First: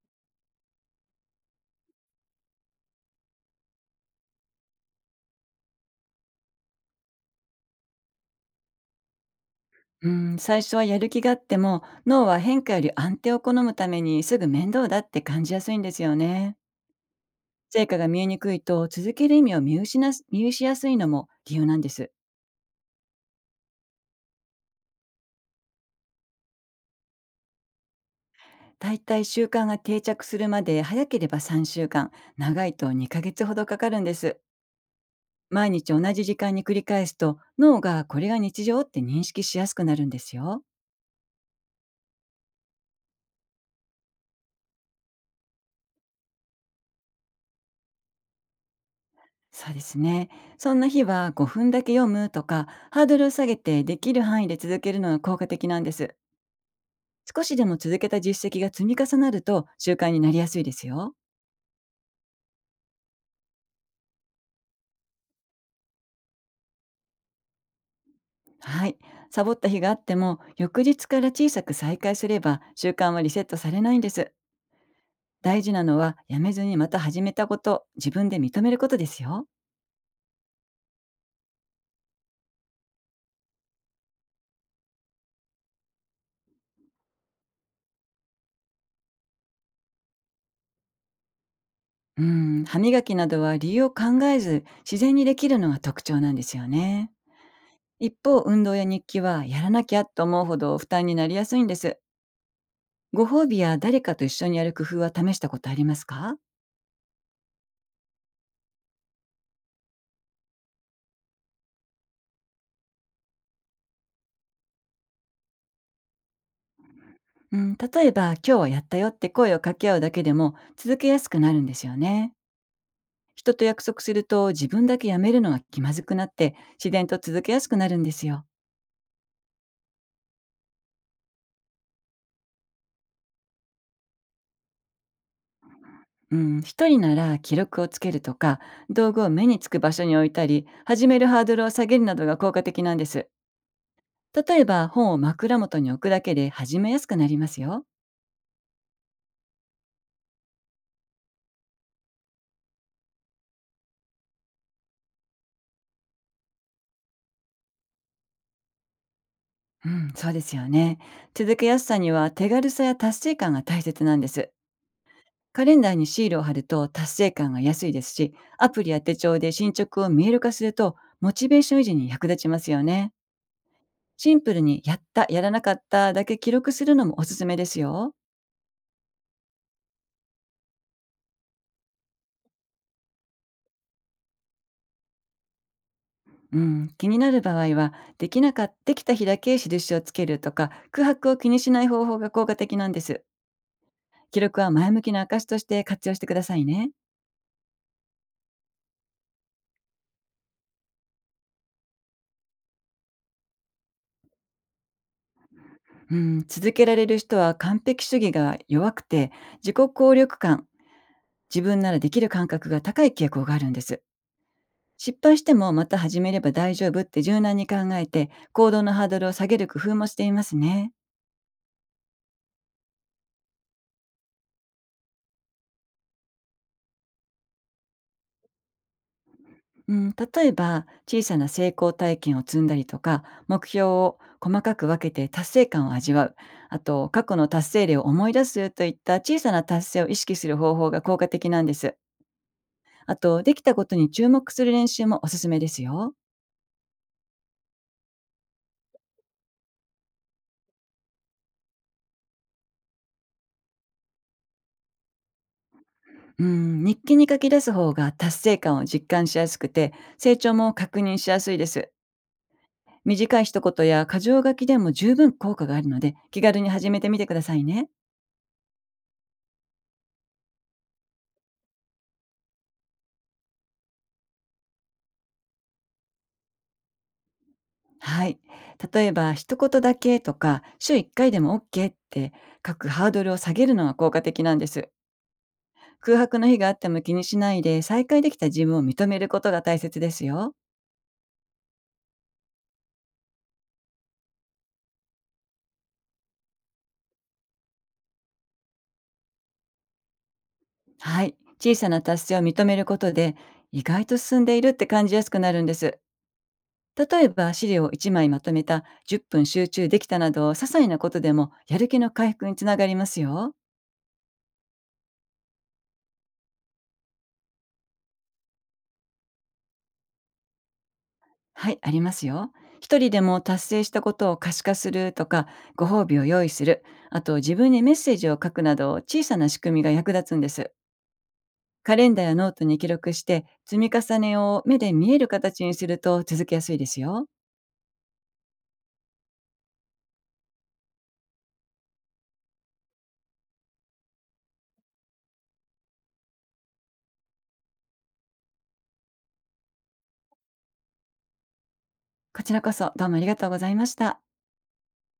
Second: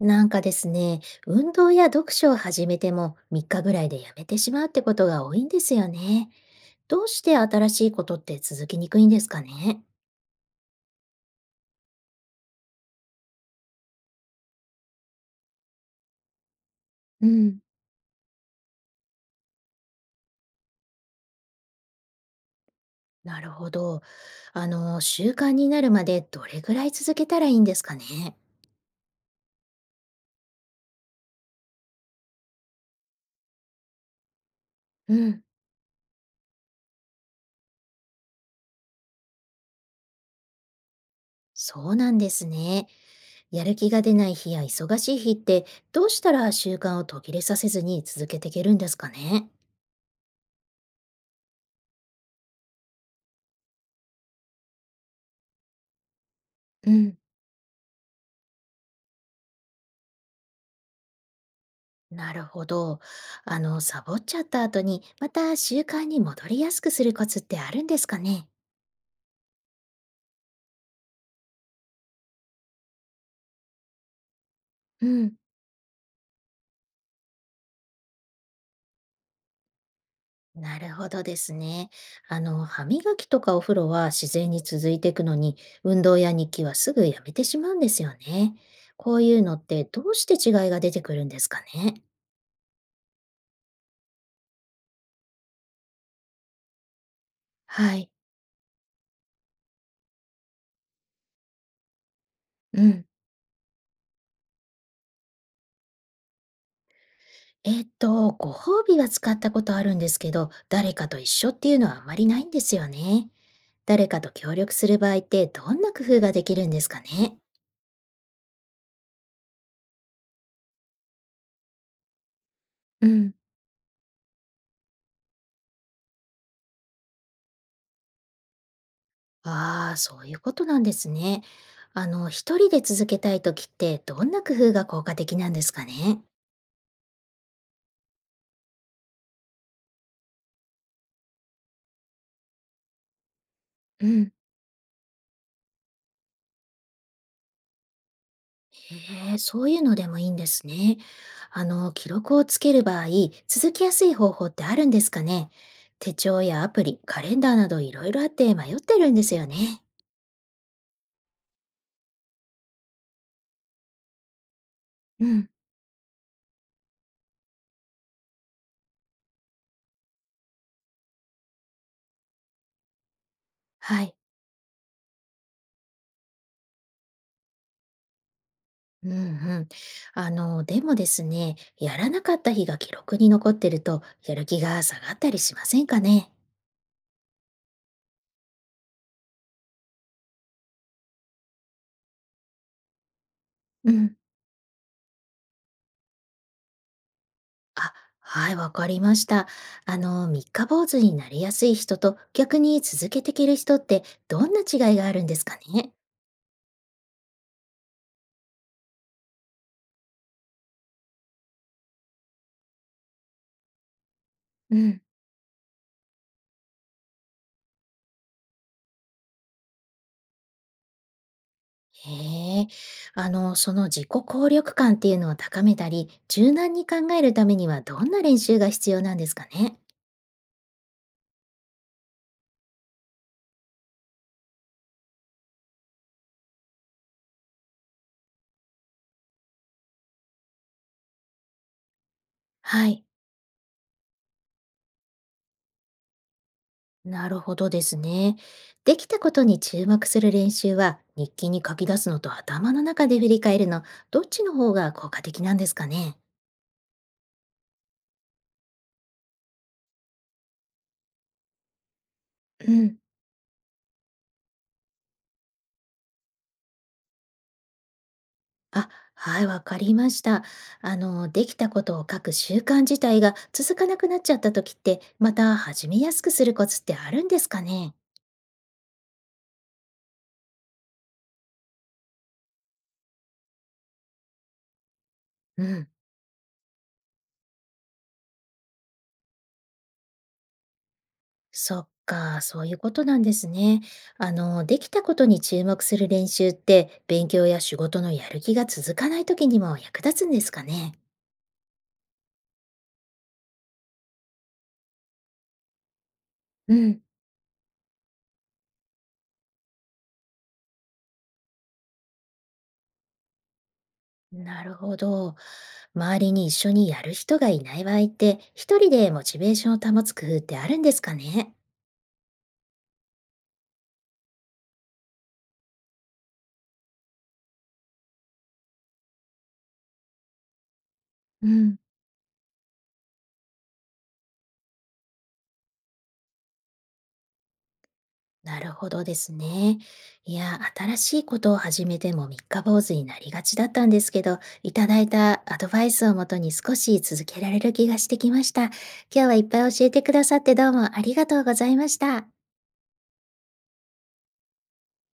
なんかですね、運動や読書を始めても3日ぐらいでやめてしまうってことが多いんですよね。どうして新しいことって続きにくいんですかね？うん、最初はやる気があっても脳は変化より安定を好むためにすぐ面倒だって感じやすいんですよね。うん、成果が見えにくいと続ける意味を見失いやすいのも理由なんです。なるほど。習慣になるまでどれぐらい続けたらいいんですかね？だいたい習慣が定着するまで、早ければ3週間、長いと2ヶ月ほどかかるんです。うん、毎日同じ時間に繰り返すと、脳がこれが日常って認識しやすくなるんですよ。そうなんですね。やる気が出ない日や忙しい日って、どうしたら習慣を途切れさせずに続けていけるんですかね？そうですね。そんな日は5分だけ読むとか、ハードルを下げてできる範囲で続けるのが効果的なんです。うん。少しでも続けた実績が積み重なると、習慣になりやすいですよ。なるほど。サボっちゃった後に、また習慣に戻りやすくするコツってあるんですかね？はい。サボった日があっても、翌日から小さく再開すれば習慣はリセットされないんです。うん、大事なのは、やめずにまた始めたこと、自分で認めることですよ。なるほどですね。歯磨きとかお風呂は自然に続いていくのに、運動や日記はすぐやめてしまうんですよね。こういうのってどうして違いが出てくるんですかね？うん、歯磨きなどは理由を考えず、自然にできるのが特徴なんですよね。はい。一方、運動や日記はやらなきゃと思うほど負担になりやすいんです。うん。ご褒美や誰かと一緒にやる工夫は試したことありますか？ご褒美は使ったことあるんですけど、誰かと一緒っていうのはあまりないんですよね。誰かと協力する場合ってどんな工夫ができるんですかね？うん、例えば「今日はやったよ」って声を掛け合うだけでも続けやすくなるんですよね。うん、人と約束すると、自分だけやめるのが気まずくなって、自然と続けやすくなるんですよ。ああ、そういうことなんですね。一人で続けたいときってどんな工夫が効果的なんですかね？うん、一人なら記録をつけるとか、道具を目につく場所に置いたり、始めるハードルを下げるなどが効果的なんです。うん、例えば本を枕元に置くだけで始めやすくなりますよ。へえ、そういうのでもいいんですね。記録をつける場合、続きやすい方法ってあるんですかね？手帳やアプリ、カレンダーなどいろいろあって迷ってるんですよね。うん、そうですよね。続けやすさには手軽さや達成感が大切なんです。うん。カレンダーにシールを貼ると達成感が安いですし、アプリや手帳で進捗を見える化すると、モチベーション維持に役立ちますよね。はい。シンプルにやった、やらなかっただけ記録するのもおすすめですよ。うんうん。でもですね、やらなかった日が記録に残ってると、やる気が下がったりしませんかね？うん、気になる場合は、できなかった、できた日だけ印をつけるとか、空白を気にしない方法が効果的なんです。うん。記録は前向きな証として活用してくださいね。あ、はい、わかりました。三日坊主になりやすい人と、逆に続けていける人って、どんな違いがあるんですかね？うん、続けられる人は完璧主義が弱くて、自己効力感、自分ならできる感覚が高い傾向があるんです。うん。失敗してもまた始めれば大丈夫って柔軟に考えて、行動のハードルを下げる工夫もしていますね。へえ。その自己効力感っていうのを高めたり、柔軟に考えるためには、どんな練習が必要なんですかね？うん、例えば小さな成功体験を積んだりとか、目標を細かく分けて達成感を味わう、あと過去の達成例を思い出すといった、小さな達成を意識する方法が効果的なんです。はい。あと、できたことに注目する練習もおすすめですよ。なるほどですね。できたことに注目する練習は、日記に書き出すのと頭の中で振り返るの、どっちの方が効果的なんですかね？うん、日記に書き出す方が達成感を実感しやすくて、成長も確認しやすいです。うん。短い一言や箇条書きでも十分効果があるので、気軽に始めてみてくださいね。あ、はい、わかりました。できたことを書く習慣自体が続かなくなっちゃった時って、また始めやすくするコツってあるんですかね？はい。例えば、一言だけとか、週1回でも OK って、書くハードルを下げるのが効果的なんです。うん。空白の日があっても気にしないで、再開できた自分を認めることが大切ですよ。そっか、そういうことなんですね。できたことに注目する練習って、勉強や仕事のやる気が続かない時にも役立つんですかね？はい。小さな達成を認めることで、意外と進んでいるって感じやすくなるんです。うん、例えば、資料を1枚まとめた、10分集中できたなど、些細なことでもやる気の回復につながりますよ。なるほど。周りに一緒にやる人がいない場合って、一人でモチベーションを保つ工夫ってあるんですかね？はい、ありますよ。一人でも達成したことを可視化するとか、ご褒美を用意する、あと自分にメッセージを書くなど、小さな仕組みが役立つんです。うん、カレンダーやノートに記録して、積み重ねを目で見える形にすると続けやすいですよ。なるほどですね。いや、新しいことを始めても三日坊主になりがちだったんですけど、いただいたアドバイスをもとに少し続けられる気がしてきました。今日はいっぱい教えてくださってどうもありがとうございました。こちらこそどうもありがとうございました。